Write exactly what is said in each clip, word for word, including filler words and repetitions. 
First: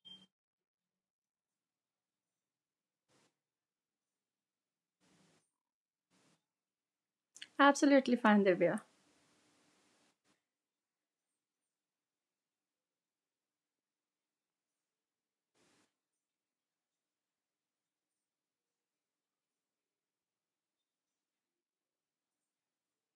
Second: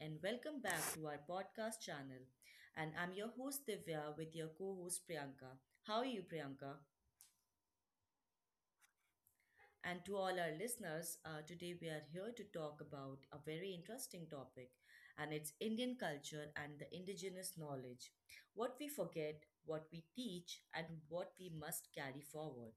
and welcome back to our podcast channel. And I'm your host Divya with your co host Priyanka. How are you, Priyanka? Absolutely fine, Divya. And to all our listeners, uh, today we are here to talk about a very interesting topic, and it's Indian culture and the indigenous knowledge. What we forget, what we teach, and what we must carry forward.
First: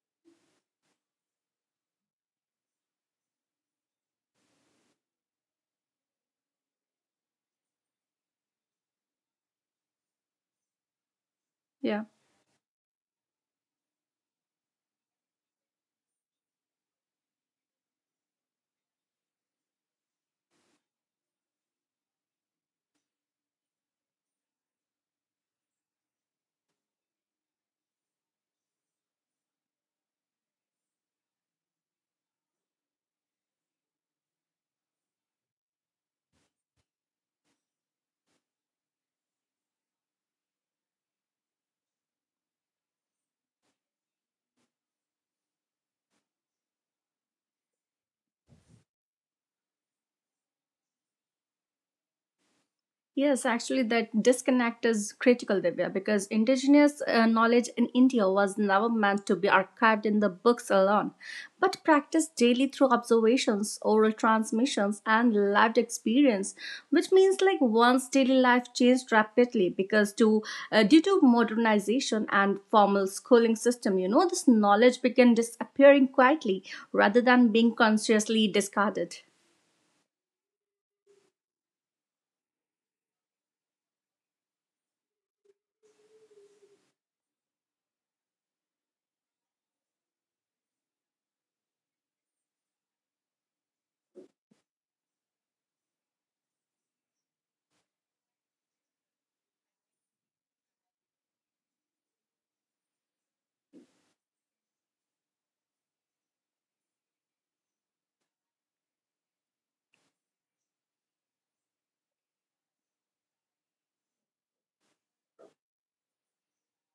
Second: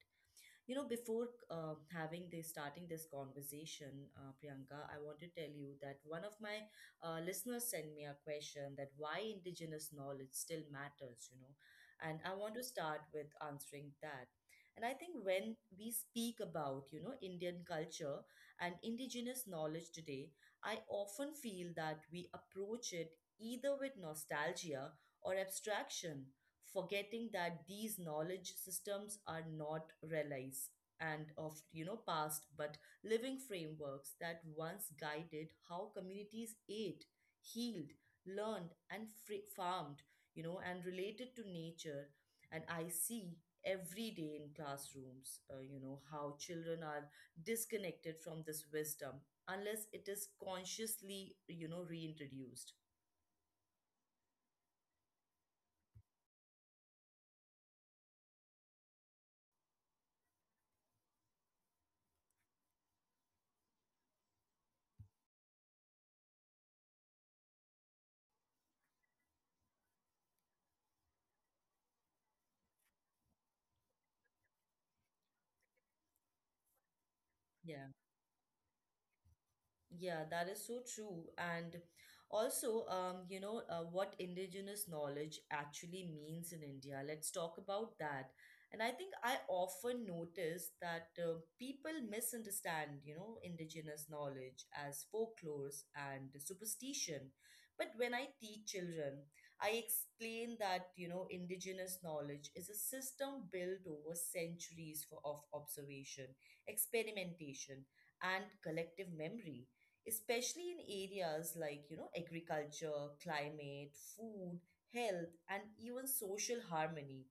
You know, before uh, having this, starting this conversation, uh, Priyanka, I want to tell you that one of my uh, listeners sent me a question that why indigenous knowledge still matters, you know, and Yeah. I want to start with answering that. And I think when we speak about, you know, Indian culture and indigenous knowledge today, I often feel that we approach it either with nostalgia or abstraction, forgetting that these knowledge systems are not relies and of, you know, past but living frameworks that once guided how communities ate, healed, learned, and fr- farmed, you know, and related to nature. And I see every day in classrooms, uh, you know, how children are disconnected from this wisdom unless it is consciously, you know, reintroduced. Yes, actually, that disconnect is critical, Divya, because indigenous uh, knowledge in India was never meant to be archived in the books alone, but practiced daily through observations, oral transmissions, and lived experience. Which means, like, once daily life changed rapidly because to uh, due to modernization and formal schooling system, you know, this knowledge began disappearing quietly rather Yeah. than being consciously discarded. Yeah, that is so true. And also, um, you know, uh, what indigenous knowledge actually means in India. Let's talk about that. And I think I often notice that uh, people misunderstand, you know, indigenous knowledge as folklores and superstition. But when I teach children, I explain that, you know, indigenous knowledge is a system built over centuries for, of observation, experimentation, and collective memory, especially in areas like, you know, agriculture, climate, food, health, and even social harmony,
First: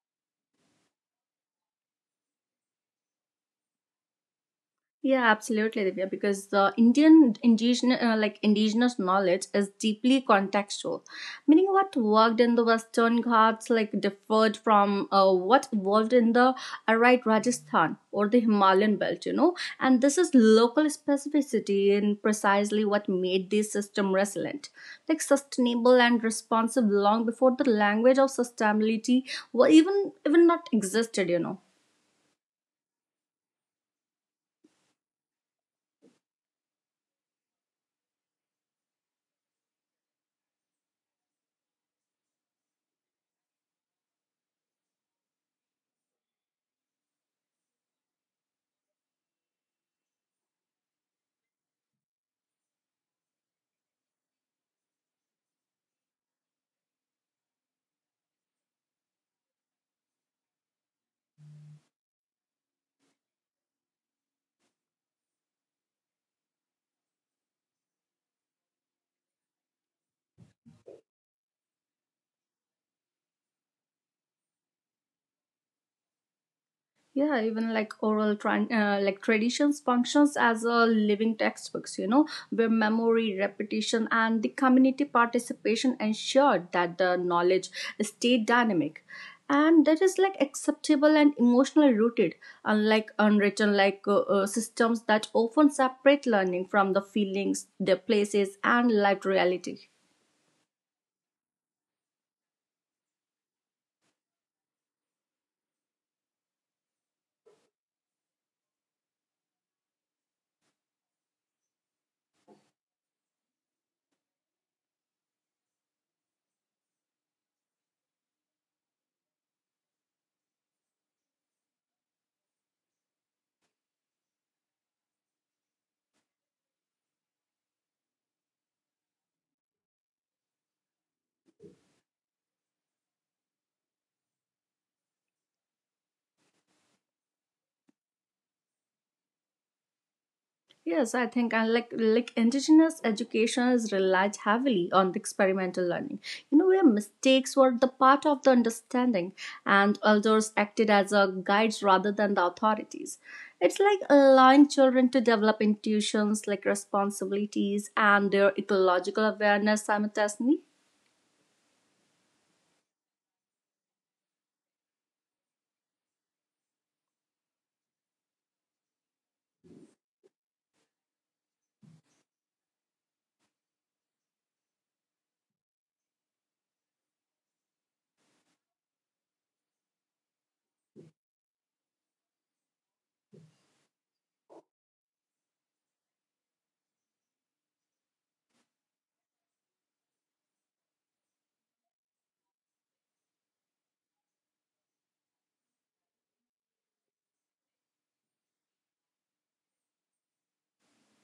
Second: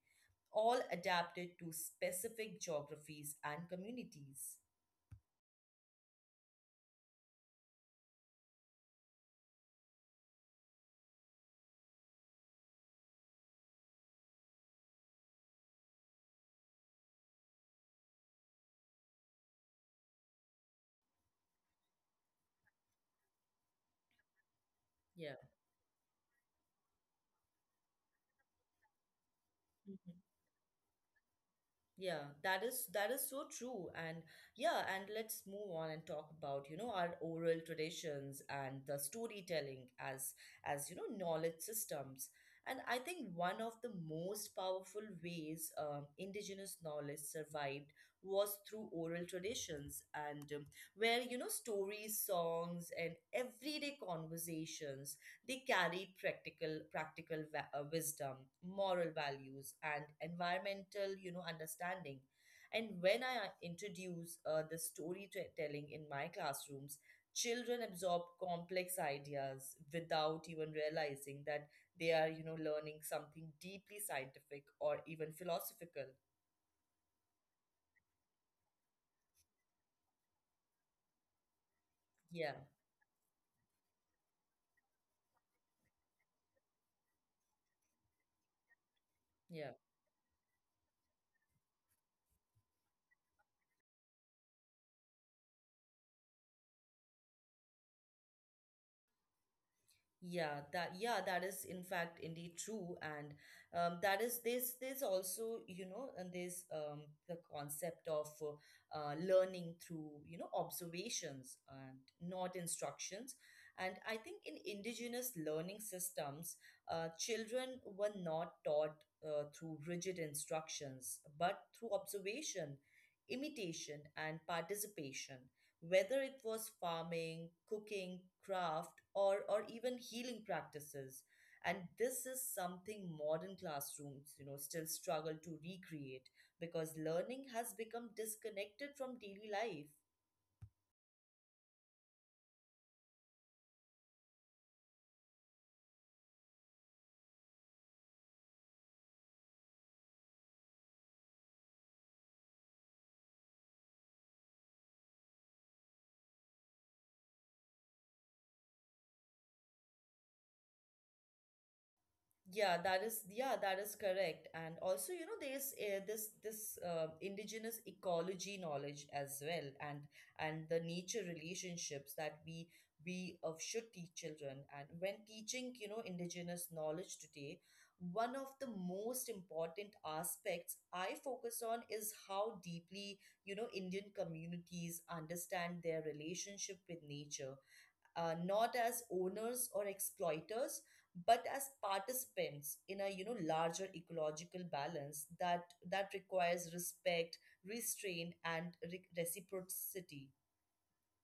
all adapted to specific geographies and communities. Yeah, absolutely, Divya. Because the Indian indigenous, uh, like indigenous knowledge is deeply contextual, meaning what worked in the Western Ghats like differed from uh, what evolved in the Arite Rajasthan or the Himalayan belt. You know, and this is local specificity in precisely what made this system resilient, like Yeah. sustainable and responsive long before the language of sustainability, well, even even not existed. You know. Yeah, that is that is so true. And yeah, and let's move on and talk about, you know, our oral traditions and the storytelling as as you know, knowledge systems. And I think one of the most powerful ways um, indigenous knowledge survived was through oral traditions and um, where, you know, stories, songs, and everyday conversations, they carry practical practical va- uh, wisdom, moral values, and environmental, you know, understanding. And when I uh, introduce uh, the storytelling in my classrooms, children absorb complex ideas without even realizing that they are, you know, learning something deeply scientific or even philosophical. Yeah, even like oral tran- uh, like traditions functions as a living textbooks, you know, Yeah, where memory repetition and the community participation ensured that the knowledge stayed dynamic yeah. and that is like acceptable and emotionally rooted, unlike unwritten like uh, uh, systems that often separate learning from the feelings, the places, and lived reality. Yeah, that yeah, that is in fact indeed true. And um, that is this there's there's also, you know, and there's um, the concept of uh, uh, learning through, you know, observations and not instructions. And I think in indigenous learning systems, uh, children were not taught uh, through rigid instructions, but through observation, imitation, and participation, whether it was farming, cooking, craft, or, or even healing practices. And this is something modern classrooms, you know, still struggle to recreate because learning has become disconnected from daily life. Yes, I think and like like indigenous education is relied heavily on the experimental learning. You know, where mistakes were the part of the understanding and elders acted as a guides rather than the authorities. It's like allowing children to develop intuitions like responsibilities and their ecological awareness simultaneously. Yeah, that is yeah, that is correct. And also, you know, there's uh, this this uh, indigenous ecology knowledge as well, and and the nature relationships that we we uh, should teach children. And when teaching, you know, indigenous knowledge today, one of the most important aspects I focus on is how deeply, you know, Indian communities understand their relationship with nature, uh, not as owners or exploiters, but as participants in a, you know, larger ecological balance that that requires respect, restraint, and re- reciprocity.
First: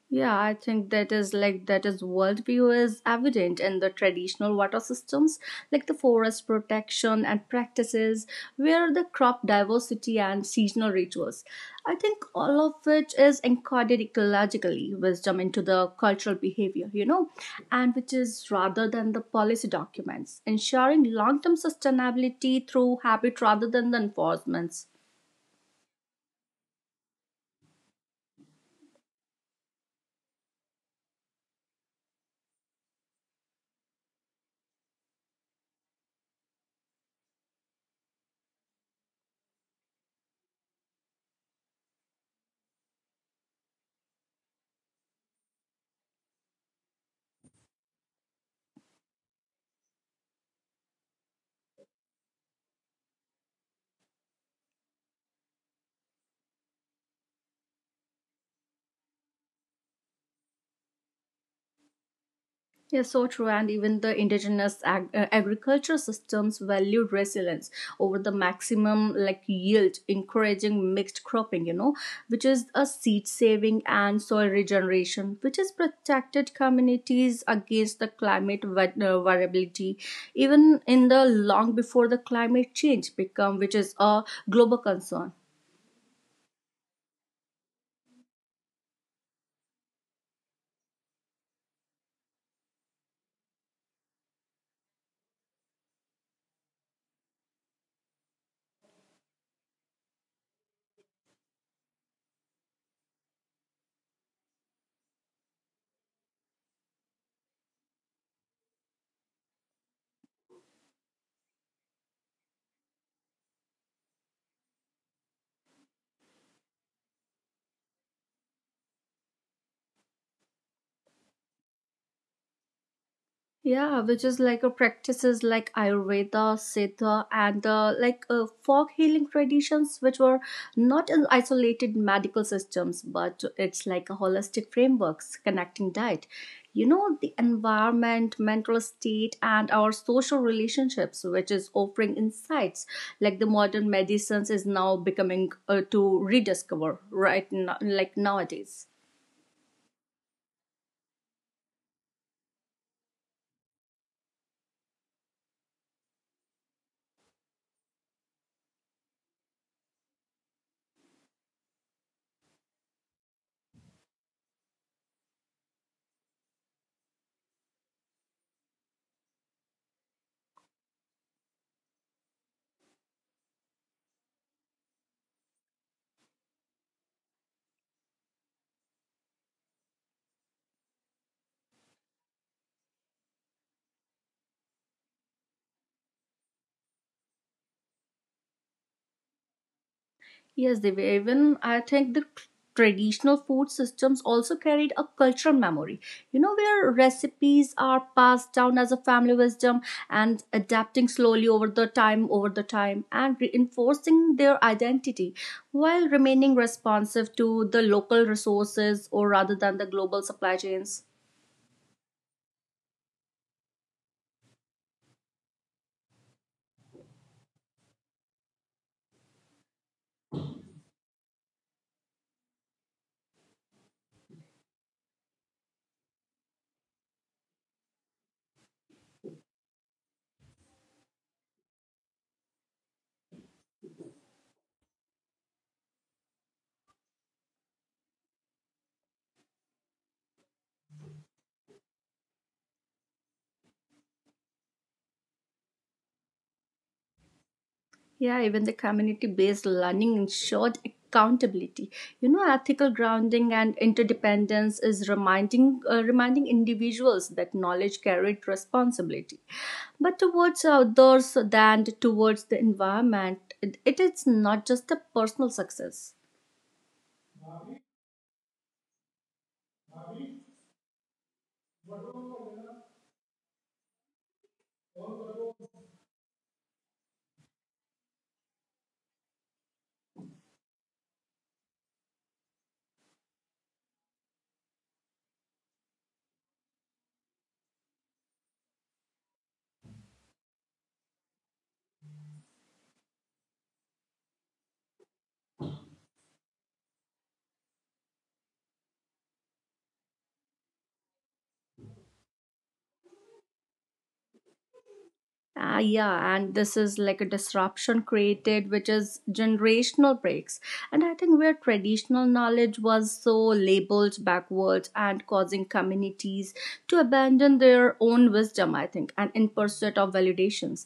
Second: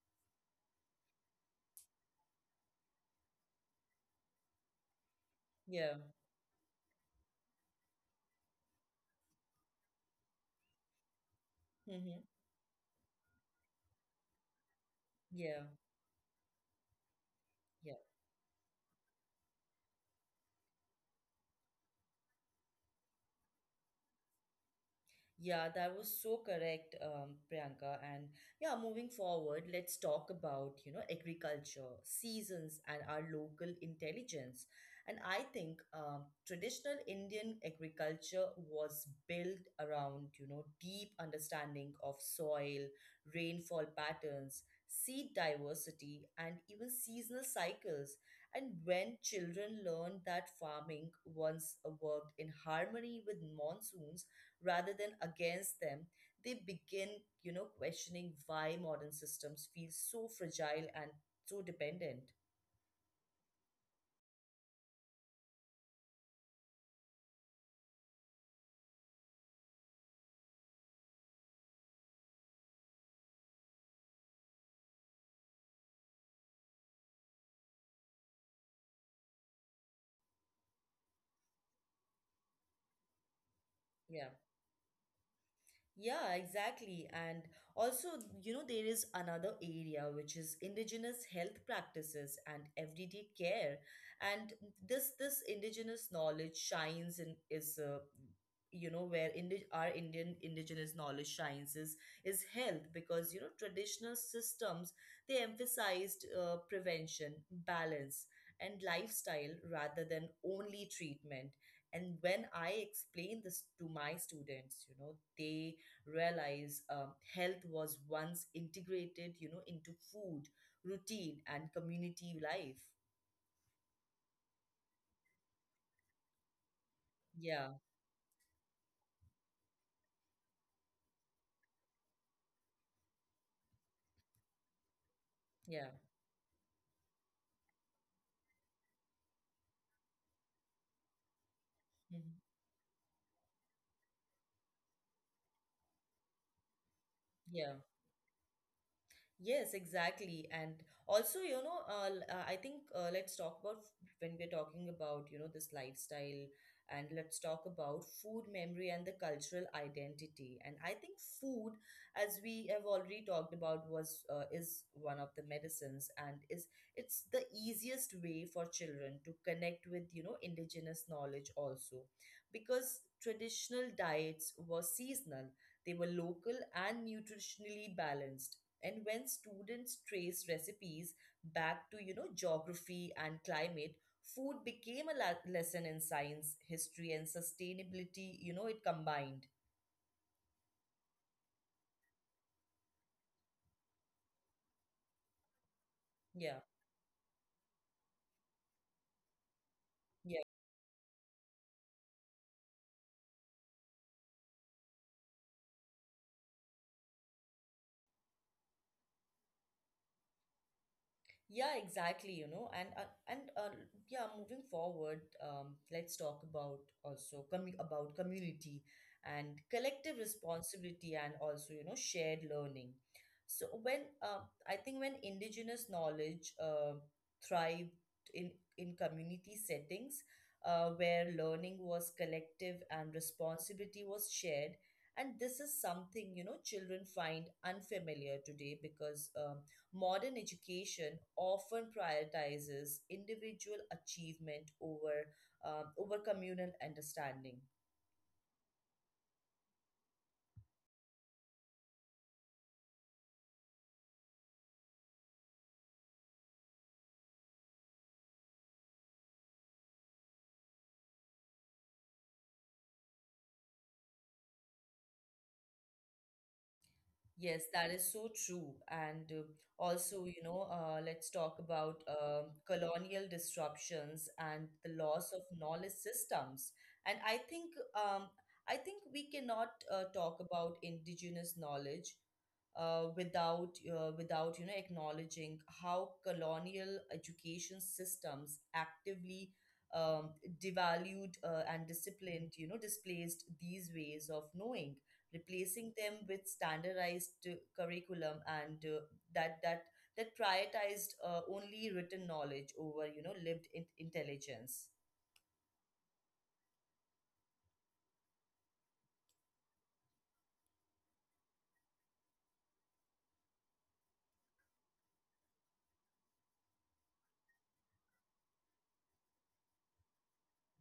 Yeah, I think that is like that is worldview is evident in the traditional water systems, like the Yeah. forest protection and practices where the crop diversity and seasonal rituals. I Hmm. think all of which is encoded ecologically wisdom into Yeah. the cultural behavior, you know, and Yeah. which is rather than the policy documents, ensuring long term sustainability through habit rather than the enforcements. Yeah, that was so correct, um, Priyanka. And yeah, moving forward, let's talk about, you know, agriculture, seasons, and our local intelligence. And I think um, traditional Indian agriculture was built around, you know, deep understanding of soil, rainfall patterns, seed diversity, and even seasonal cycles. And when children learned that farming once worked in harmony with monsoons, rather than against them, they begin, you know, questioning why modern systems feel so fragile and so dependent. Yes, so true. And even the indigenous ag- uh, agriculture systems valued resilience over the maximum like yield, encouraging mixed cropping, you know, which is a seed saving and soil regeneration, which has protected communities against the climate va- uh, variability, even in the long before the climate change become, which is a Yeah. global concern. Yeah, exactly. And also, you know, there is another area which is indigenous health practices and everyday care. And this this indigenous knowledge shines and is uh, you know where indi- our Indian indigenous knowledge shines is is health, because, you know, traditional systems, they emphasized uh, prevention, balance, and lifestyle rather than only treatment. And when I explain this to my students, you know, they realize um, health was once integrated, you know, into food, routine, and community life. Yeah, which is like a practices like Ayurveda, Siddha, Yeah, and uh, like uh, folk healing traditions, which were not in isolated medical systems, but it's like a holistic frameworks yeah, connecting diet, you know, the environment, mental state, and our social relationships, which is offering mhm, insights like the modern medicines is now becoming uh, to rediscover right yeah. now, like nowadays. Yes, exactly. And also, you know, uh, l- uh, I think uh, let's talk about when we're talking about, you know, this lifestyle, and let's talk about food memory and the cultural identity. And I think food, as we have already talked about, was uh, is one of the medicines, and is it's the easiest way for children to connect with, you know, indigenous knowledge also, because traditional diets were seasonal. They were local and nutritionally balanced, and when students trace recipes back to, you know, geography and climate, food became a la- lesson in science, history, and sustainability. You know, it combined. Yes, they were. Even I think the tr- traditional food systems also carried a cultural memory. You know, Yeah. where recipes are passed down as a family wisdom and Yeah. adapting slowly over the time, over the time, and reinforcing their identity while remaining responsive to the local resources or rather than the global supply chains. Yeah, exactly, you know, and uh, and uh, yeah, moving forward, um, let's talk about also commu about community and collective responsibility, and also, you know, shared learning. So when uh, I think when indigenous knowledge uh, thrived in in community settings, uh, where learning was collective and responsibility was shared. And this is something, you know, children find unfamiliar today, because um modern education often prioritizes individual achievement over, um, over communal understanding. Yeah, even the community based learning ensured accountability. You know, ethical grounding and interdependence is reminding uh, reminding individuals that knowledge carried responsibility, but towards others than towards the environment. It, it is not just a personal success. Yes, that is so true. And uh, also, you know, uh, let's talk about um colonial disruptions and the loss of knowledge systems. And I think um, I think we cannot uh, talk about indigenous knowledge uh, without uh, without, you know, acknowledging how colonial education systems actively um, devalued uh, and disciplined, you know, displaced these ways of knowing, replacing them with standardized uh, curriculum, and uh, that that that prioritized uh, only written knowledge over, you know, lived in- intelligence. Ah, yeah, and this is like a disruption created, which is generational breaks. And I think where traditional knowledge was so labeled backwards and causing communities to abandon their own wisdom, I think, and in pursuit of validations.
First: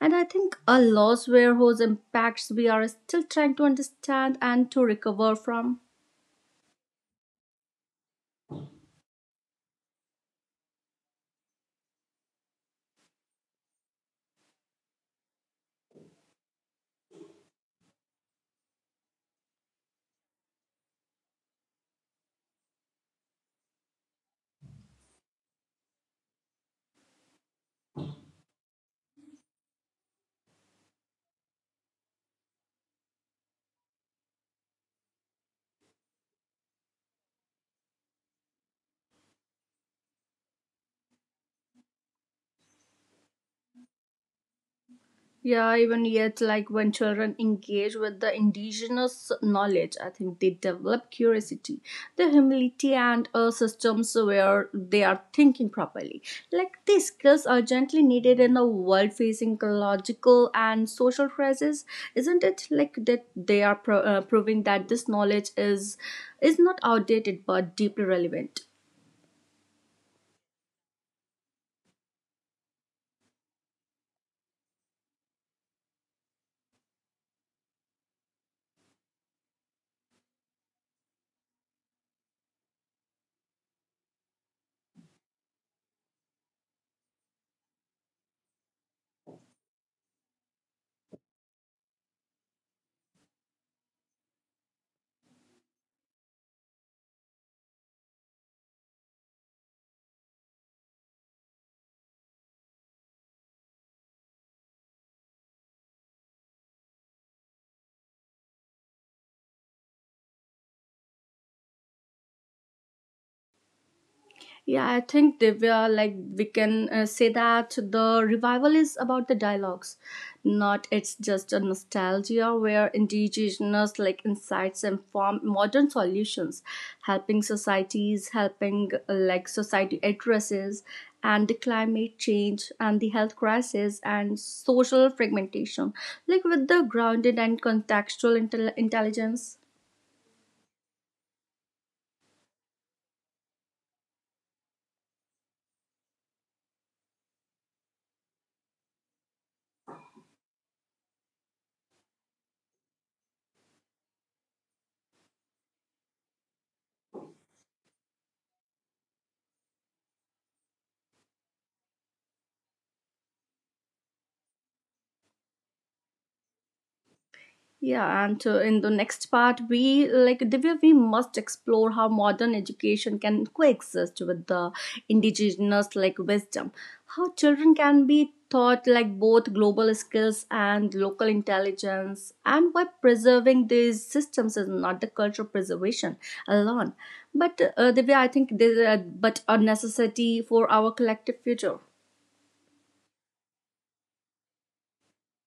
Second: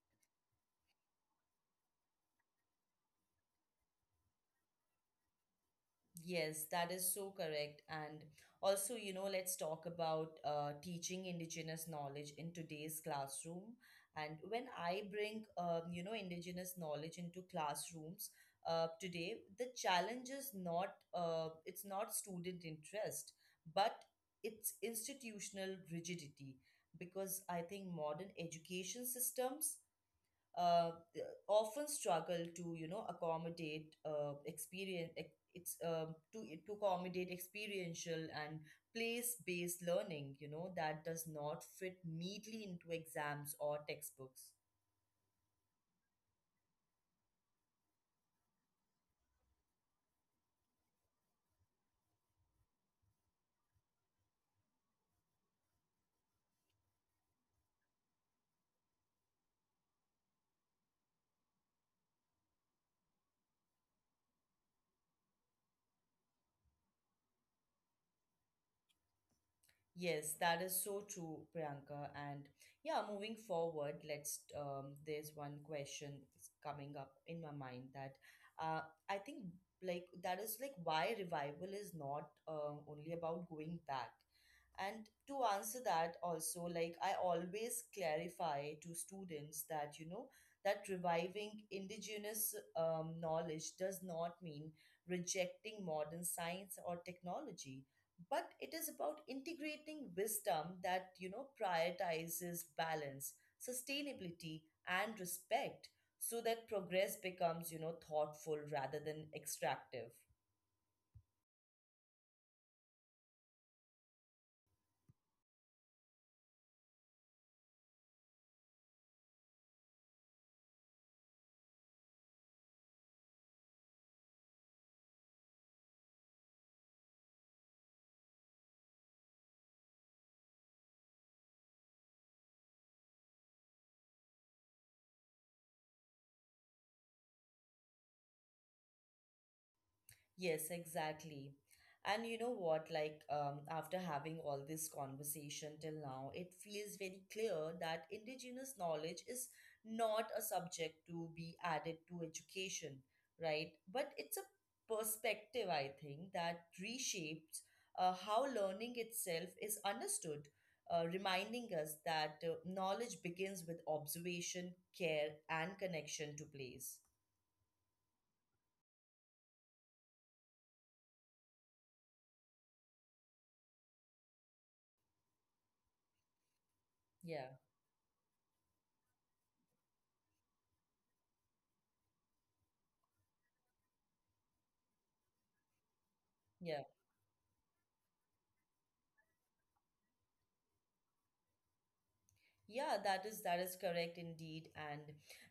And I think a loss where whose impacts we are still trying to understand and to recover from. Yes, that is so correct. And also, you know, let's talk about uh, teaching indigenous knowledge in today's classroom. And when I bring, um, you know, indigenous knowledge into classrooms uh, today, the challenge is not, uh, it's not student interest, but it's institutional rigidity. Because I think modern education systems uh, often struggle to, you know, accommodate uh, experience ex- it's um, to to accommodate experiential and place-based learning, you know, that does not fit neatly into exams or textbooks. Yeah, even yet, like when children engage with the indigenous knowledge, I think they develop curiosity, the humility, and uh, systems where they are thinking properly. Like these skills are gently needed in a world facing ecological and social crisis, isn't it? Like that they are pro- uh, proving that this knowledge is is not outdated but deeply relevant. Yes, that is so true, Priyanka. And yeah, moving forward, let's. Um, there's one question that's coming up in my mind that uh, I think like that is like why revival is not uh, only about going back. And to answer that, also, like I always clarify to students that, you know, that reviving indigenous um, knowledge does not mean rejecting modern science or technology, but it is about integrating wisdom that, you know, prioritizes balance, sustainability, and respect, so that progress becomes, you know, thoughtful rather than extractive. Yeah, I think Divya, like we can uh, say that the revival is about the dialogues, not it's just a nostalgia where indigenous like insights inform modern solutions, helping societies, helping uh, like society addresses and the climate change and the health crisis and social fragmentation, like with the grounded and contextual intel- intelligence. Yes, exactly. And you know what, like, um, after having all this conversation till now, it feels very clear that indigenous knowledge is not a subject to be added to education, right? But it's a perspective, I think, that reshapes uh, how learning itself is understood, uh, reminding us that uh, knowledge begins with observation, care, and connection to place. Yeah, and uh, in the next part, we like Divya, we must explore how modern education can coexist with the indigenous like wisdom, how Yeah, children can be taught like both global skills and local intelligence, and why preserving these systems is not the cultural preservation yeah. alone, but uh, Divya, I think there, uh, but a necessity for our collective future. Yeah, that is that is correct indeed. And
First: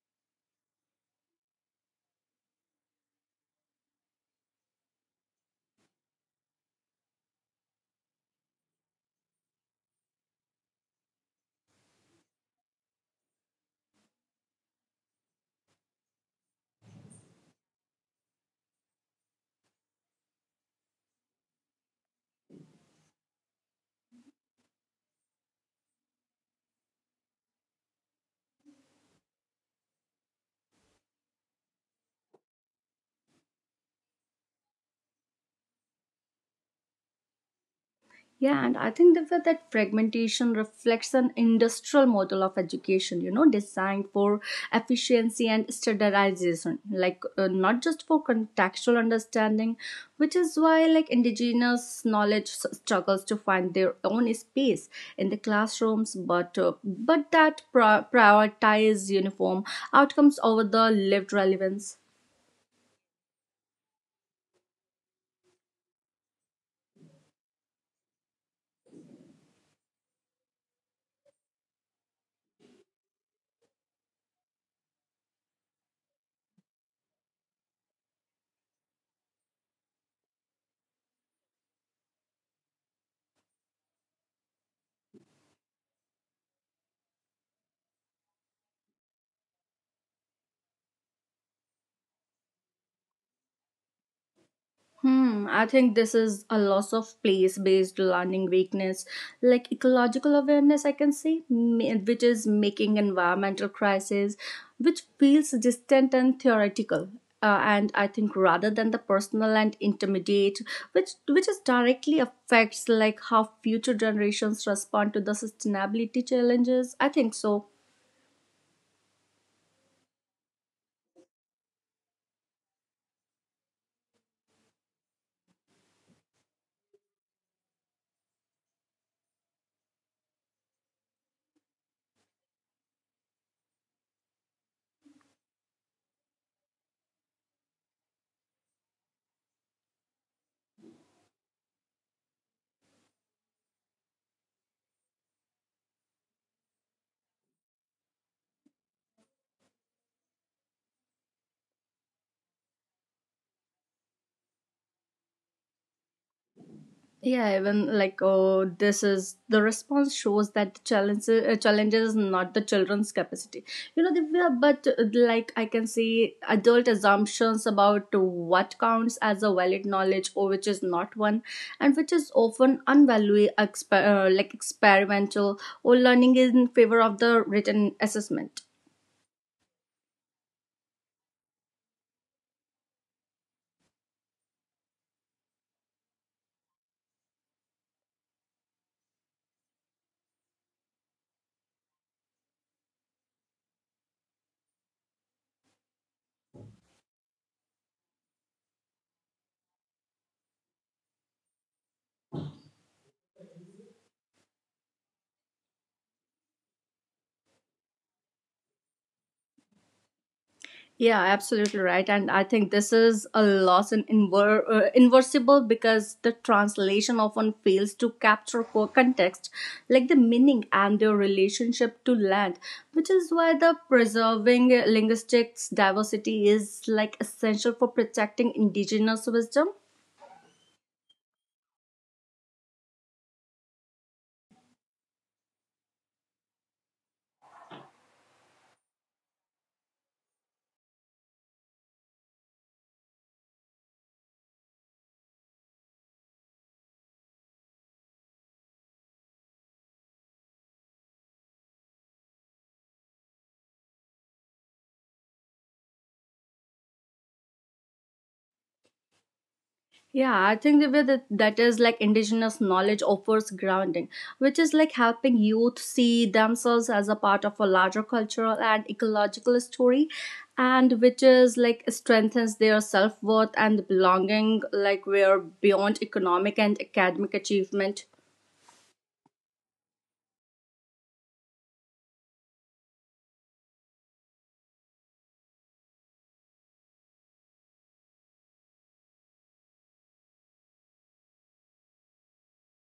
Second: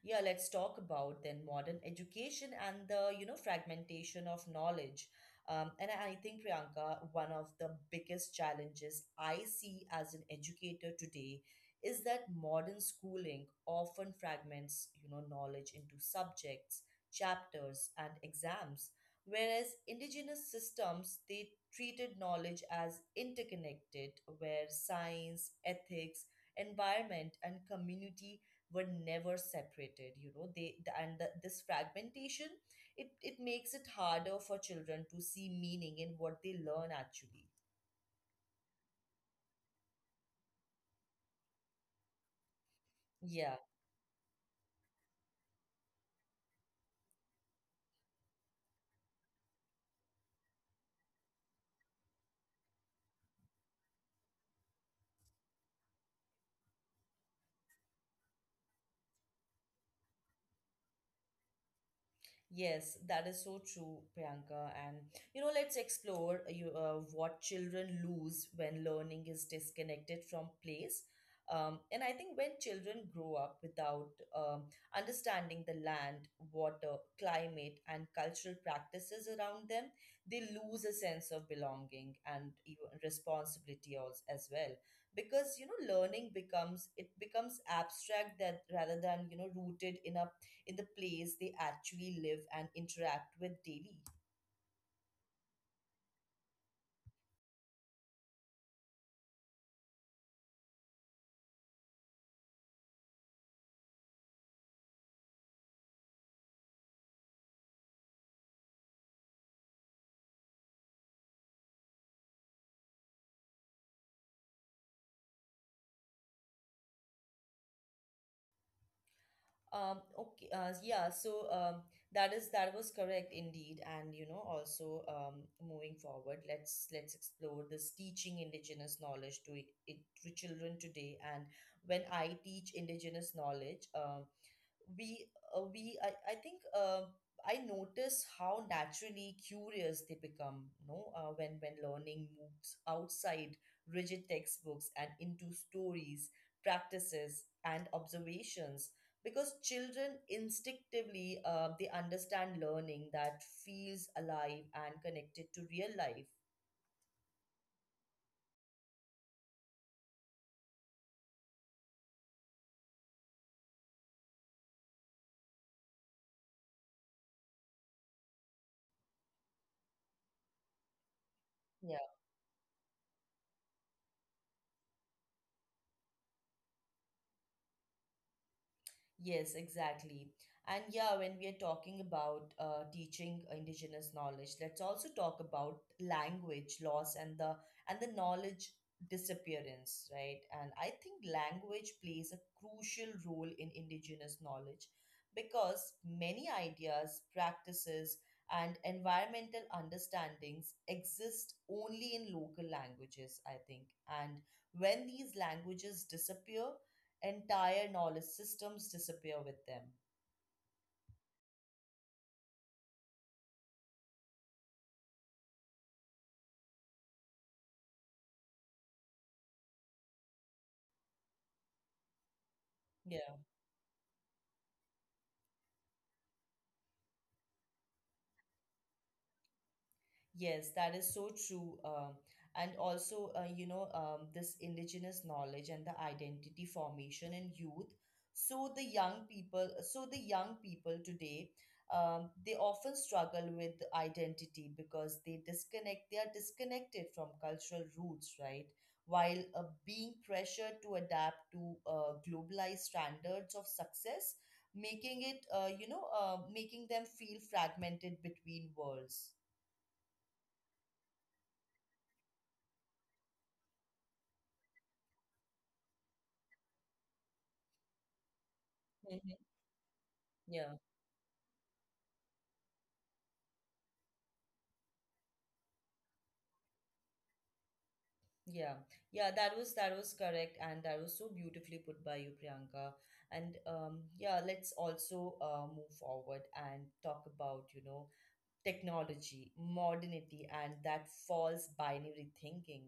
yeah, let's talk about then modern education and the, you know, fragmentation of knowledge. Um, and I I think, Priyanka, one of the biggest challenges I see as an educator today is that modern schooling often fragments, you know, knowledge into subjects, chapters, and exams, whereas indigenous systems, they treated knowledge as interconnected, where science, ethics, environment, and community were never separated, you know, they the, and the, this fragmentation, it it makes it harder for children to see meaning in what they learn actually. Yeah, and I think that that fragmentation reflects an industrial model of education, you know, Yeah. designed for efficiency and standardization, like uh, not just for contextual understanding, which is why like indigenous knowledge s- struggles to find their own space in the classrooms, but uh, but that pri- prioritize uniform outcomes over the lived relevance. Yes, that is so true, Priyanka. And you know, let's explore uh, you, uh, what children lose when learning is disconnected from place. Um, and I think when children grow up without um, understanding the land, water, climate, and cultural practices around them, they lose a sense of belonging and even responsibility als- as well. Because, you know, learning becomes, it becomes abstract, that rather than, you know, rooted in a in the place they actually live and interact with daily. Hmm, I think this is a loss of place based learning weakness, like ecological awareness, I can say, ma- which is making environmental crisis, which feels distant and theoretical. Uh, and I think rather than the personal and intermediate, which which is directly affects like how future generations respond to the sustainability challenges. I think so. Um, okay, uh, yeah, so um, that is that was correct indeed. And you know, also, um, moving forward, let's let's explore this teaching indigenous knowledge to it, it to children today. And when I teach indigenous knowledge, um, we uh, we I, I think uh, I notice how naturally curious they become, you know, uh, when when learning moves outside rigid textbooks and into stories, practices, and observations. Because children instinctively uh, they understand learning that feels alive and connected to real life. Yeah, even like oh, this is the response shows that the challenge uh, challenges is not the children's capacity. You know, they but uh, like I can see adult assumptions about what counts as a valid knowledge or which is not one, and which is often unvalued, exper- uh, like experimental or learning in favor of the written assessment. Yes, exactly. And yeah, when we are talking about uh, teaching indigenous knowledge, let's also talk about language loss and the and the knowledge disappearance, right? And I think language plays a crucial role in indigenous knowledge because many ideas, practices, and environmental understandings exist only in local languages, I think. And when these languages disappear, entire knowledge systems disappear with them. Yeah, absolutely right. And I think this is a loss in inver- uh, inversible because the translation often fails to capture core context, like the meaning and their relationship to land, which is why the preserving linguistics diversity is like essential for protecting indigenous wisdom. Yes, that is so true. Um, and also, uh, you know, um, this indigenous knowledge and the identity formation in youth. So the young people, so the young people today, um, they often struggle with identity because they disconnect. They are disconnected from cultural roots, right? While uh, being pressured to adapt to uh, globalized standards of success, making it, uh, you know, uh, making them feel fragmented between worlds. Yeah, I think the way that, that is like indigenous knowledge offers grounding, which is like helping youth see themselves as a part of a larger cultural and ecological story, Yeah, and which is like strengthens their self worth and belonging, like where beyond economic and academic achievement. yeah, yeah. That was that was correct, and that was so beautifully put by you, Priyanka. And um, yeah, let's also uh, move forward and talk about you know technology, modernity, and that false binary thinking.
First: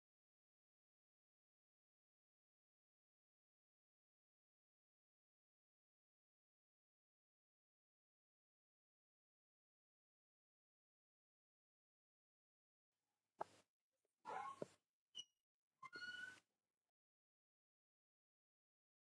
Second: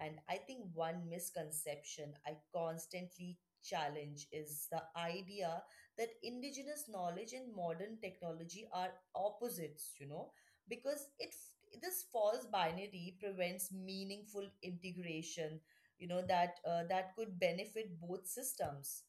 And I think one misconception I constantly challenge is the idea that indigenous knowledge and modern technology are opposites, you know, because it f- this false binary prevents meaningful integration, you know, that uh, that could benefit both systems.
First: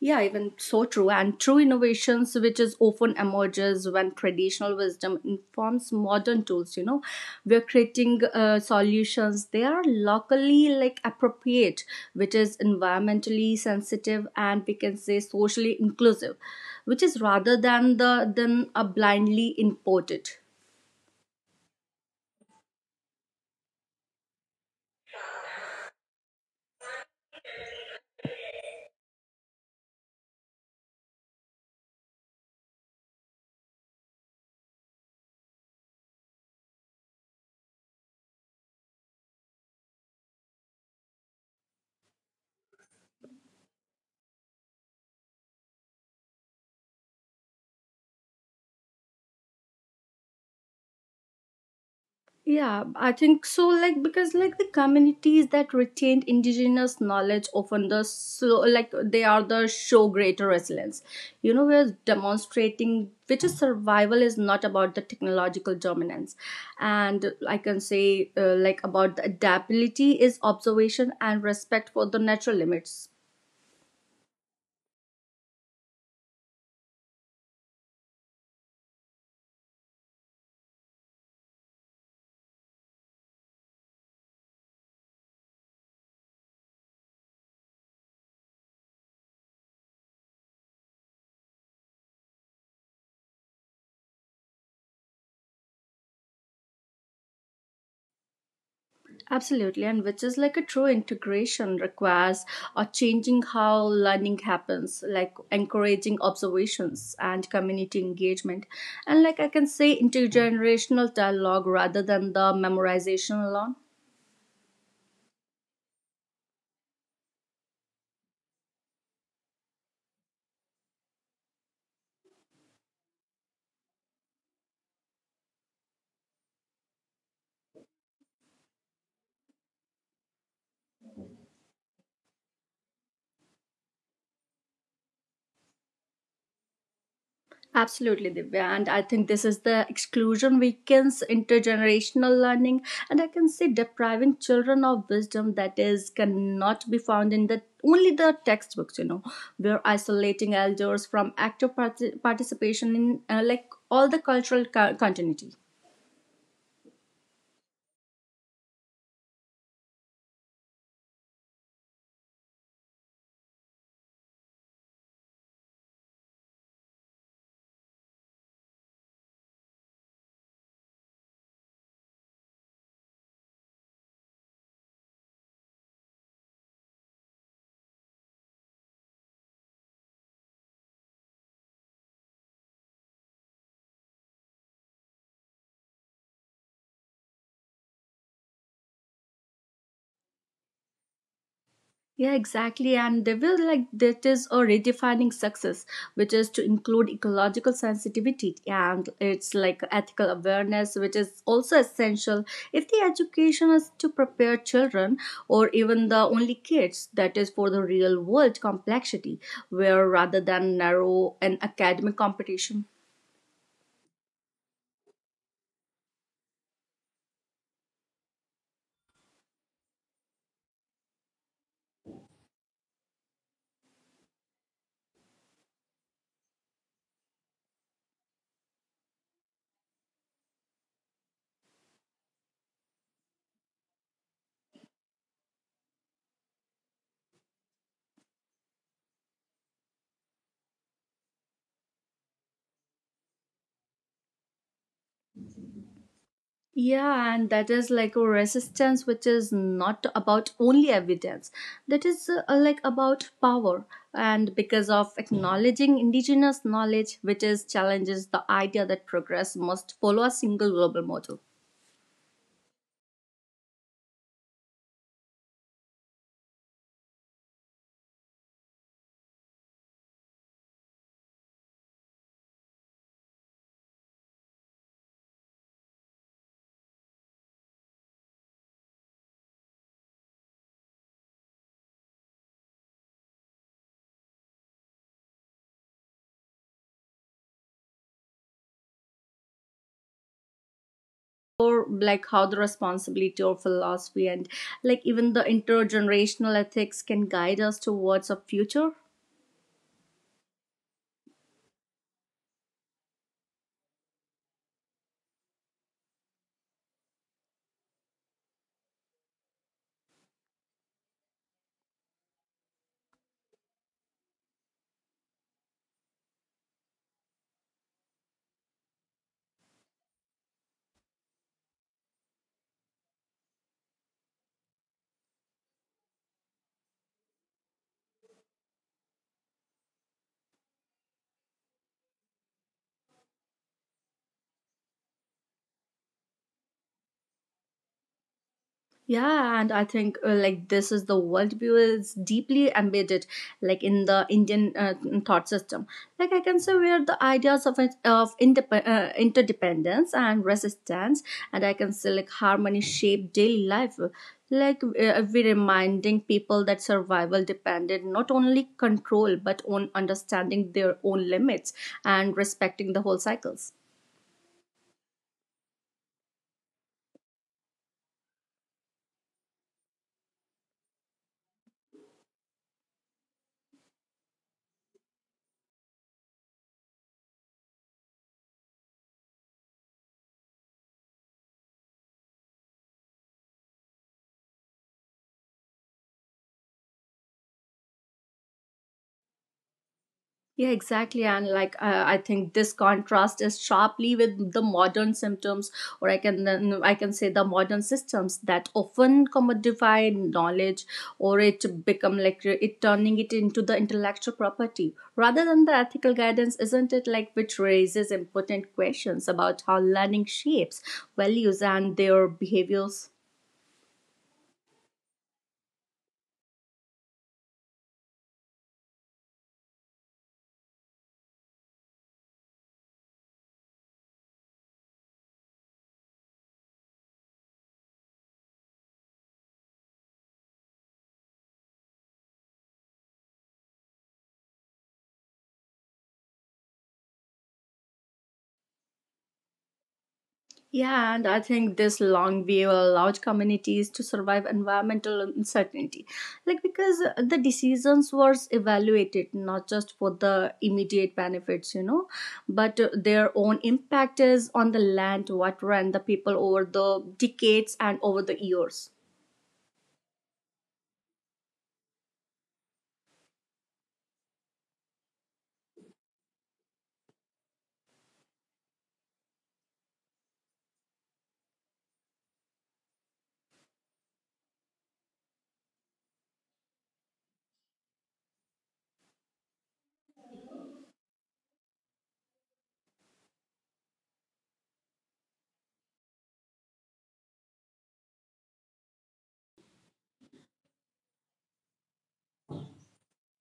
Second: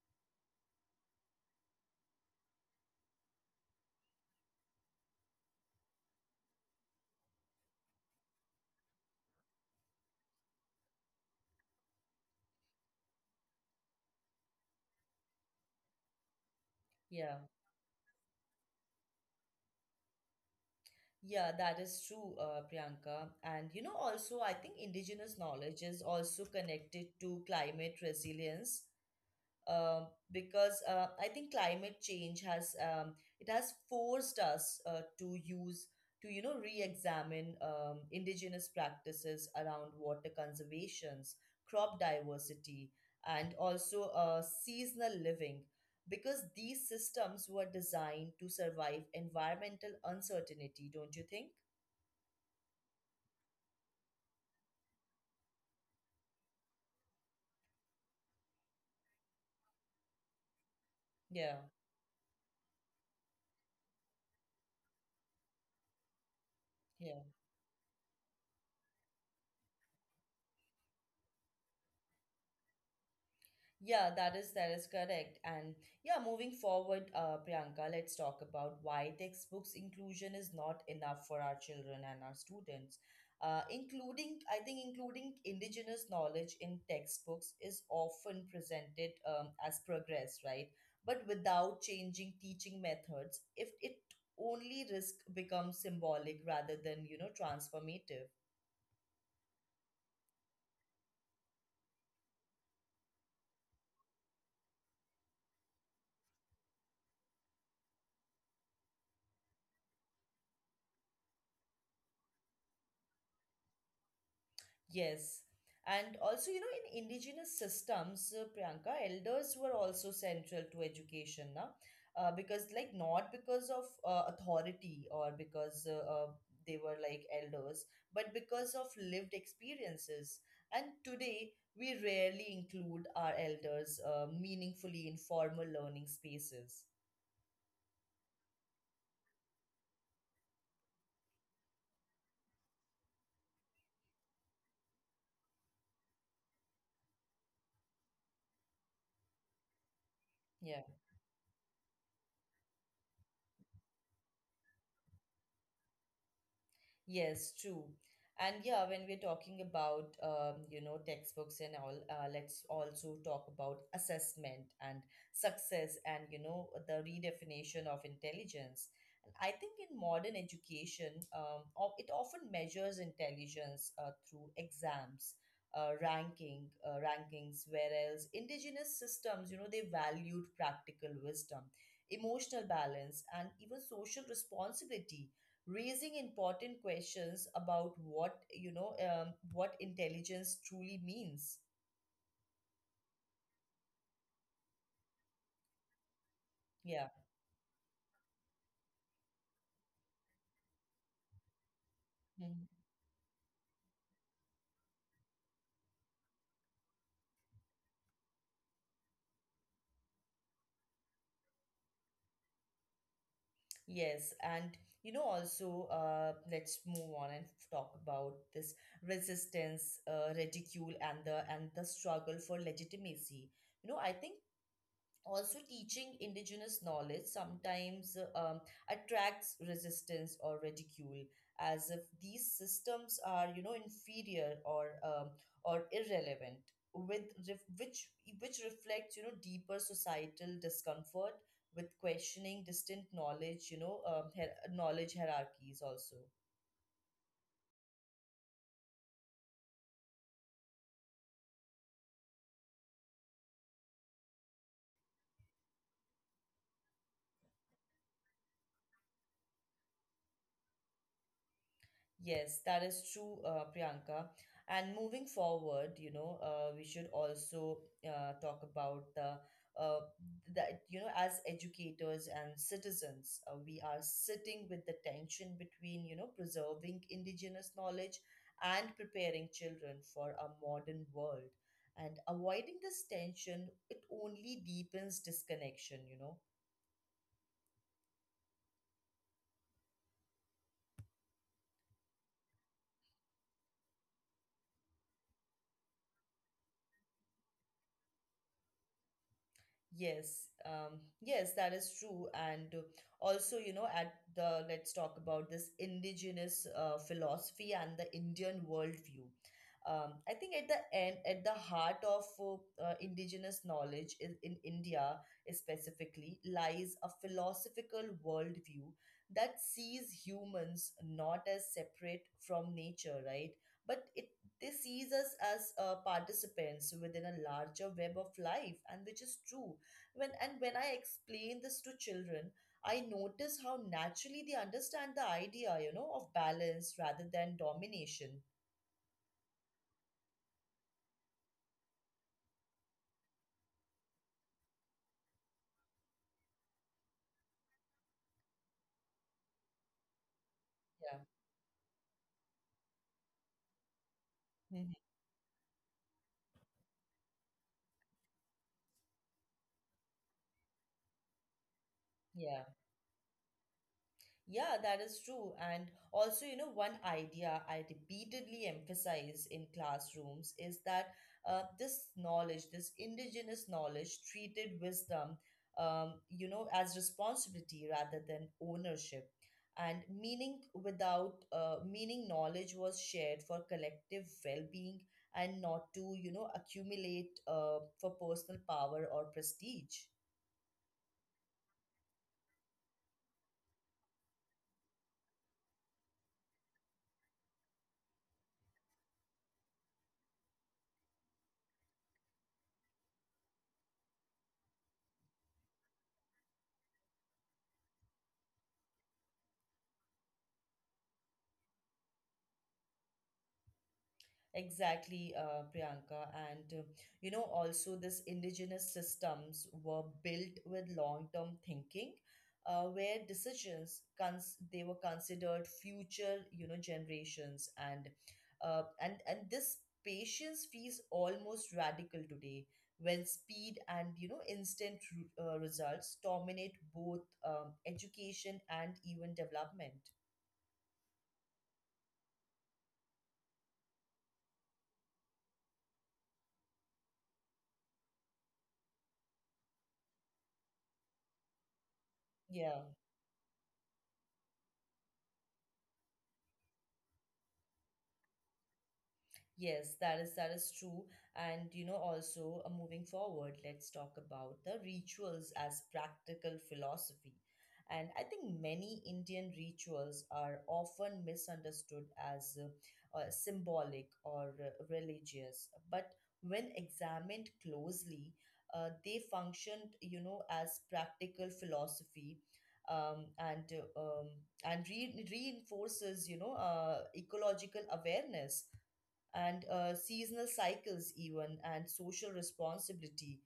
Yeah, even so true. And true innovations, which is often emerges when traditional wisdom informs modern tools. You know, we're creating uh, solutions. They are locally like appropriate, which is environmentally sensitive and we can say socially inclusive, which is Yeah. rather than the than a blindly imported. Yeah, that is true, uh, Priyanka. And you know, also, I think indigenous knowledge is also connected to climate resilience, uh, because uh, I think climate change has um, it has forced us uh, to use to you know re-examine um, indigenous practices around water conservations, crop diversity, and also uh, seasonal living. Because these systems were designed to survive environmental uncertainty, don't you think? Yeah, I think so. Like because like the communities that retained indigenous knowledge often the so like they are the show greater resilience. You Yeah, know, we're demonstrating which is survival is not about the technological dominance, yeah, and I can say uh, like about the adaptability is observation and respect for the natural limits. yeah. That is that is correct. And yeah, moving forward, uh, Priyanka, let's talk about why textbooks inclusion is not enough for our children and our students. Uh, including, I think, including indigenous knowledge in textbooks is often presented um, as progress, right? But without changing teaching methods, if it only risk becomes symbolic rather than you know transformative. Absolutely, and which is like a true integration requires or changing how learning happens, like encouraging observations and community engagement, and like I can say intergenerational dialogue rather than the memorization alone. Yes. And also, you know, in indigenous systems, uh, Priyanka, elders were also central to education, na? Uh, because, like, not because of uh, authority or because uh, uh, they were like elders, but because of lived experiences. And today, we rarely include our elders uh, meaningfully in formal learning spaces. Absolutely, Divya. And I think this is the exclusion weakens intergenerational learning. And I can see depriving children of wisdom that is cannot be found in the only the textbooks, you know. We're isolating Yeah. elders from active parti- participation in uh, like all the cultural co- continuity. Yes, true. And yeah, when we're talking about um, you know textbooks and all, uh, let's also talk about assessment and success and you know the redefinition of intelligence. And I think in modern education, um, o- it often measures intelligence uh, through exams, uh, ranking, uh, rankings. Whereas indigenous systems, you know, they valued practical wisdom, emotional balance, and even social responsibility raising important questions about what you know um, what intelligence truly means. Yeah, exactly. And they will like that is a redefining success, which is to Yeah. include ecological sensitivity and it's like ethical awareness, which is also Mhm. essential if the education is to prepare children or even the only kids that is for the real world complexity, where rather than narrow an academic competition. Yes, and you know also uh, let's move on and talk about this resistance uh, ridicule and the and the struggle for legitimacy. You know I think also teaching indigenous knowledge sometimes uh, um, attracts resistance or ridicule as if these systems are you know inferior or um, or irrelevant, with ref- which which reflects you know deeper societal discomfort with questioning distant knowledge, you know, um, hier- knowledge hierarchies also. Yeah, and that is like a resistance which is not about only evidence, that is uh, like about power. And because of acknowledging indigenous knowledge, which is challenges the idea that progress must follow a single global model. Yes, that is true, uh, Priyanka. And moving forward, you know, uh, we should also uh, talk about the uh, that you know, as educators and citizens, uh, we are sitting with the tension between you know preserving indigenous knowledge and preparing children for a modern world. And avoiding this tension, it only deepens disconnection. You know. Or like how the responsibility or philosophy and like even the intergenerational ethics can guide us towards a future. Yes, um, yes, that is true. And uh, also, you know, at the let's talk about this indigenous uh, philosophy and the Indian worldview. Um, I think at the end, at the heart of uh, uh, indigenous knowledge in, in India specifically lies a philosophical worldview that sees humans not as separate from nature, right? But it they sees us as uh, participants within a larger web of life, and which is true when and when I explain this to children, I notice how naturally they understand the idea, you know, of balance rather than domination. Yeah, and I think uh, like this is the worldview is deeply embedded, like in the Indian uh, thought system. Like I can say where the ideas of it- of indep- uh, interdependence and Yeah. resistance, and I can say like harmony shape daily life. Mhm. Like uh, we reminding people that survival depended not only control but on understanding their own limits and Yeah. respecting the whole cycles. Yeah, that is true. And also, you know, one idea I repeatedly emphasize in classrooms is that uh, this knowledge, this indigenous knowledge, treated wisdom, um, you know, as responsibility rather than ownership. And meaning without uh, meaning, knowledge was shared for collective well-being and not to, you know, accumulate uh, for personal power or prestige. Yeah, exactly. And like, uh, I think this contrast is sharply with the modern symptoms, or I can then I can say the modern systems that often commodify knowledge, or it become like uh, it turning it into the intellectual property rather than the ethical guidance, isn't it? Like, which raises important questions about how learning shapes values and their behaviors. Exactly, uh, Priyanka. And uh, you know, also this indigenous systems were built with long-term thinking, uh, where decisions cons they were considered future, you know, generations, and uh, and and this patience feels almost radical today, when speed and you know instant ru- uh, results dominate both um, education and even development. Yeah, and I think this long view allowed communities to survive environmental uncertainty. Like, because the decisions were evaluated not just for the immediate benefits, you know, Yeah. but uh, their own impact is on the land, water, and the people over the decades and over the years. Yes, that is that is true. And you know, also uh, moving forward, let's talk about the rituals as practical philosophy. And I think many Indian rituals are often misunderstood as uh, uh, symbolic or uh, religious, but when examined closely, uh, they functioned, you know, as practical philosophy. Um, and uh, um, and re- reinforces you know uh, ecological awareness and uh, seasonal cycles even and social responsibility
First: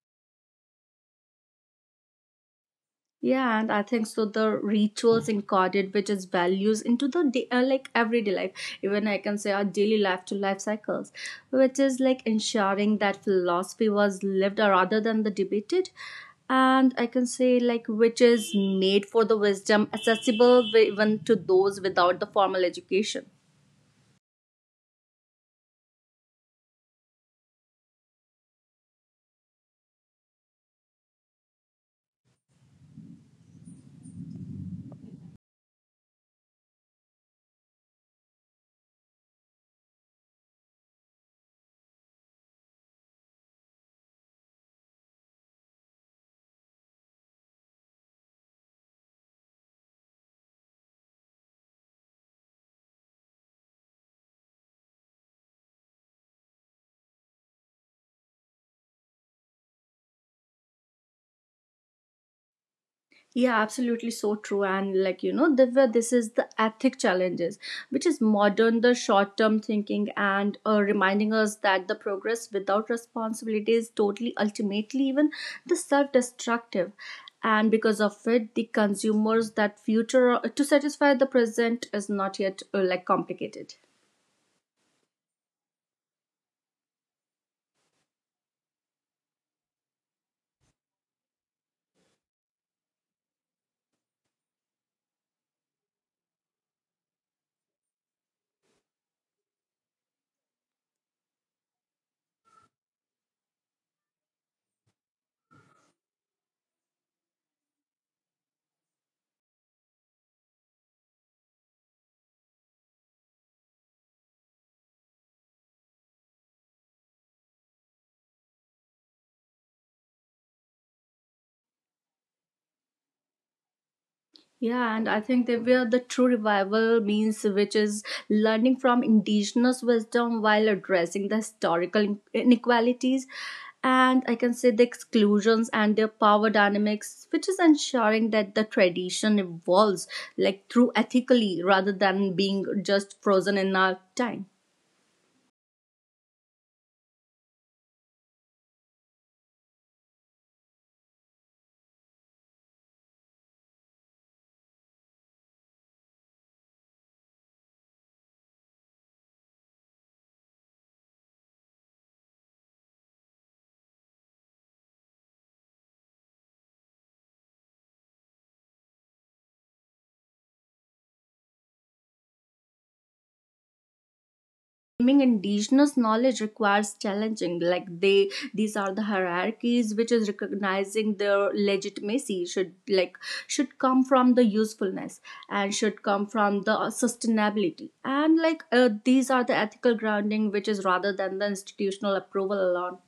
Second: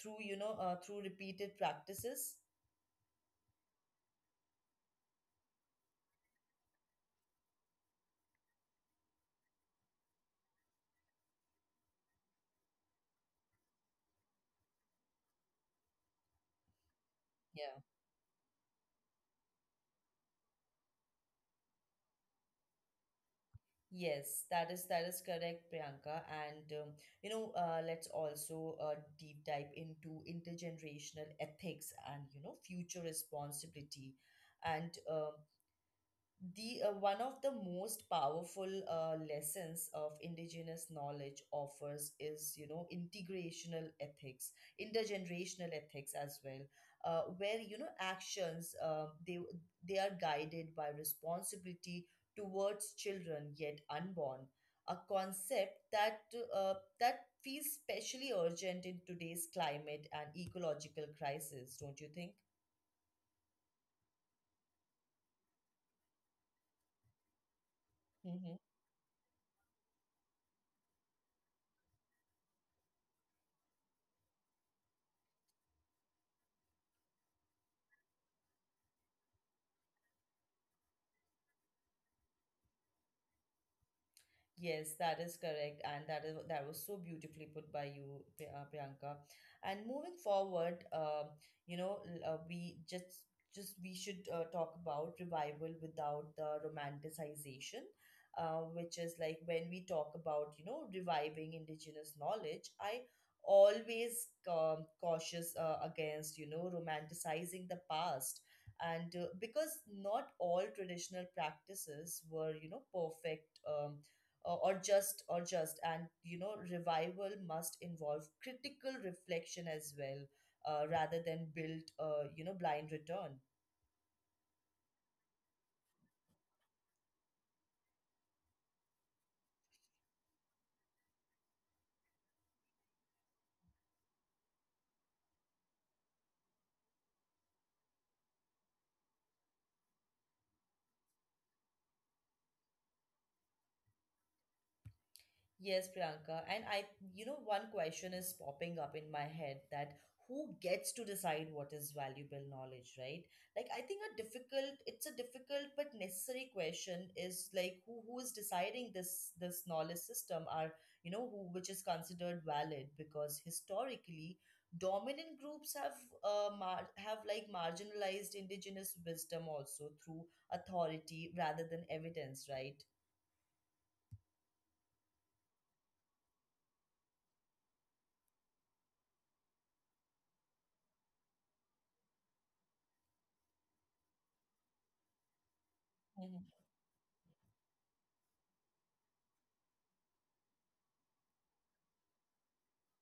through you know uh, through repeated practices. Yeah, and I think so. The rituals encoded, which is values into the day, uh, like everyday life, even I can say our daily life to life cycles, which is like ensuring that philosophy was lived rather than the debated, and I can say Yeah. like which is made for the wisdom accessible even to those without the formal education. Yes that is that is correct, Priyanka. And um, you know uh, let's also uh, deep dive into intergenerational ethics and you know future responsibility. And uh, the uh, one of the most powerful uh, lessons of indigenous knowledge offers is you know integrational ethics, intergenerational ethics as well, uh, where you know actions uh, they they are guided by responsibility towards children yet unborn, a concept that uh, that feels especially urgent in today's climate and ecological crisis, don't you think? Yeah, absolutely so true. And like, you know, Divya, this is the ethic challenges, which is Mm-hmm. modern, the short term thinking and uh, reminding us that the progress without responsibility is totally, ultimately, even the self destructive. And because of it, the consumers that future uh, to satisfy the present is not yet uh, like complicated. Yes, that is correct, and that is that was so beautifully put by you, Pri- uh, Priyanka. And moving forward, um, you know, l- uh, we just just we should uh, talk about revival without the romanticization, uh, which is like when we talk about you know reviving indigenous knowledge. I always um, cautious uh, against you know romanticizing the past, and uh, because not all traditional practices were you know perfect. Um, uh, or just or just and you know revival must involve critical reflection as well, uh, rather than build uh, you know blind return. Yeah, and I think that where the true revival means, which is learning from indigenous wisdom while addressing the historical inequalities and I can say the exclusions and their power dynamics, which is ensuring that the tradition evolves like through ethically rather than being just frozen in our time. Yes, Priyanka. And I, you know, one question is popping up in my head, that who gets to decide what is valuable knowledge, right? Like I think a difficult, it's a difficult but necessary question is like who who is deciding this this knowledge system are, you know, who which is considered valid, because historically dominant groups have uh, mar- have like marginalized indigenous wisdom also through authority rather than evidence, right? Claiming indigenous knowledge requires challenging like they these are the hierarchies which is recognizing their legitimacy should like should come from the usefulness and should come from the sustainability and like uh, these are the ethical grounding which is rather than the institutional approval alone.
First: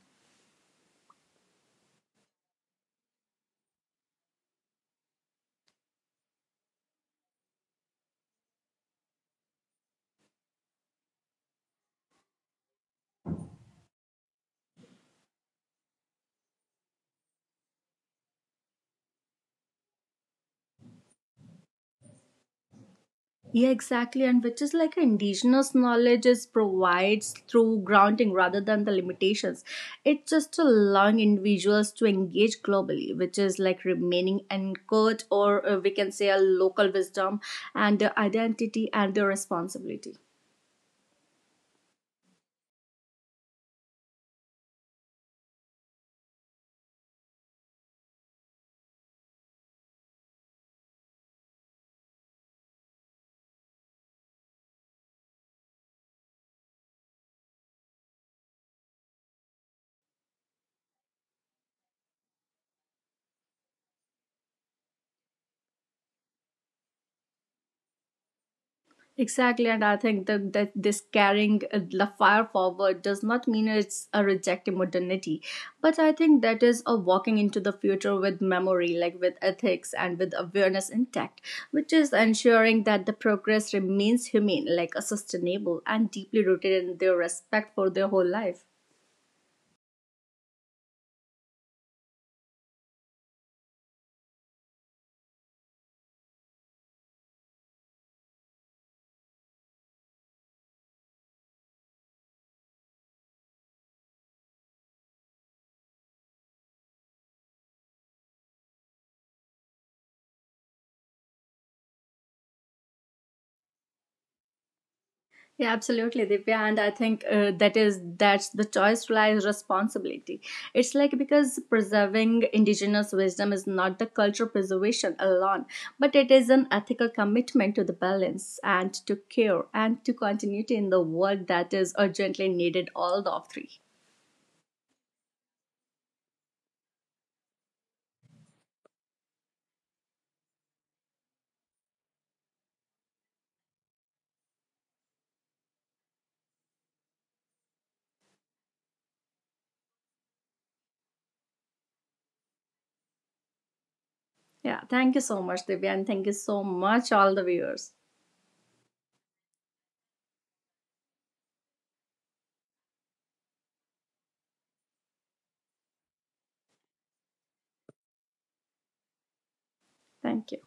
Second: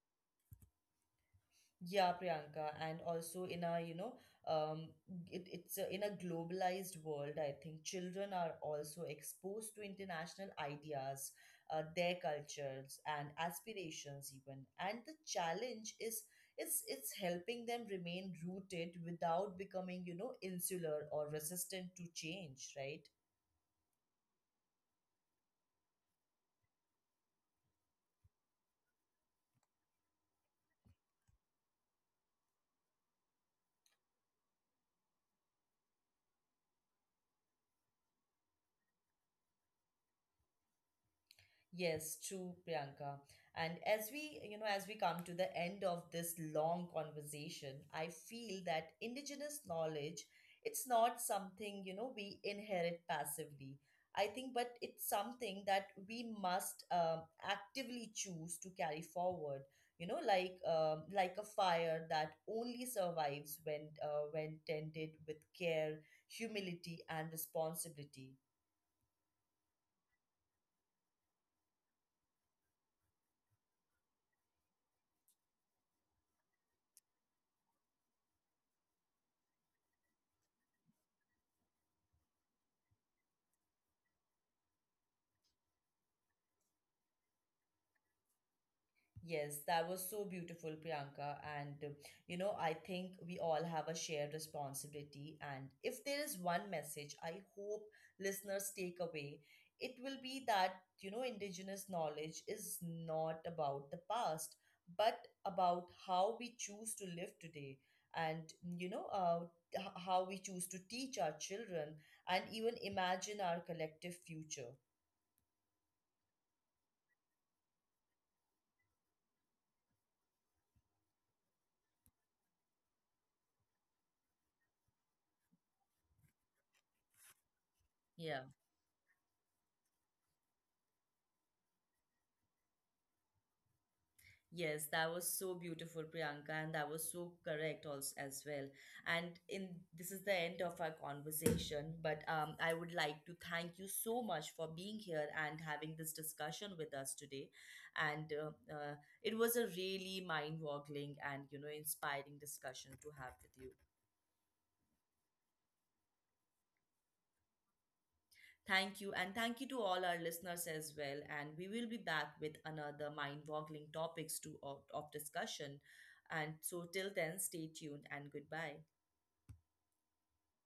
Yeah, Priyanka, and also in a, you know, um, it, it's a, in a globalized world, I think children are also exposed to international ideas, uh, their cultures and aspirations even. And the challenge is is it's helping them remain rooted without becoming, you know, insular or resistant to change, right? Yeah, exactly. And which is like indigenous knowledge is provides through grounding rather than the limitations. It just allowing individuals to engage globally, which is like remaining anchored or uh, we can say a local wisdom and uh, identity and the responsibility. Yes, true, Priyanka. And as we, you know, as we come to the end of this long conversation, I feel that indigenous knowledge, it's not something, you know, we inherit passively. I think, but it's something that we must um, actively choose to carry forward. You know, like um, like a fire that only survives when uh, when tended with care, humility, and responsibility. Exactly, and I think that, that this carrying uh, the fire forward does not mean it's a rejecting modernity, but I think that is a walking into the future with memory, like with ethics and with awareness intact, which is ensuring that the progress remains humane, like a sustainable and deeply rooted in their respect for their whole life. Yes, that was so beautiful, Priyanka. And, uh, you know, I think we all have a shared responsibility. And if there is one message I hope listeners take away, it will be that, you know, indigenous knowledge is not about the past, but about how we choose to live today. And, you know, uh, h- how we choose to teach our children and even imagine our collective future. Yeah, absolutely, Divya, and I think uh, that is that's the choice lies responsibility. It's like because preserving indigenous wisdom is not the cultural preservation alone, but it is an ethical commitment to the Yeah. balance and to care and to continuity in the world that is urgently needed. All the three. Yes, that was so beautiful, Priyanka, and that was so correct also as well. And in this is the end of our conversation, but um, I would like to thank you so much for being here and having this discussion with us today. And uh, uh, it was a really mind-boggling and you know inspiring discussion to have with you. Yeah, thank you so much, Divya, and thank you so much, all the viewers. Thank you, and thank you to all our listeners as well. And we will be back with another mind-boggling topics to of, of discussion. And so till then, stay tuned and goodbye. Thank you.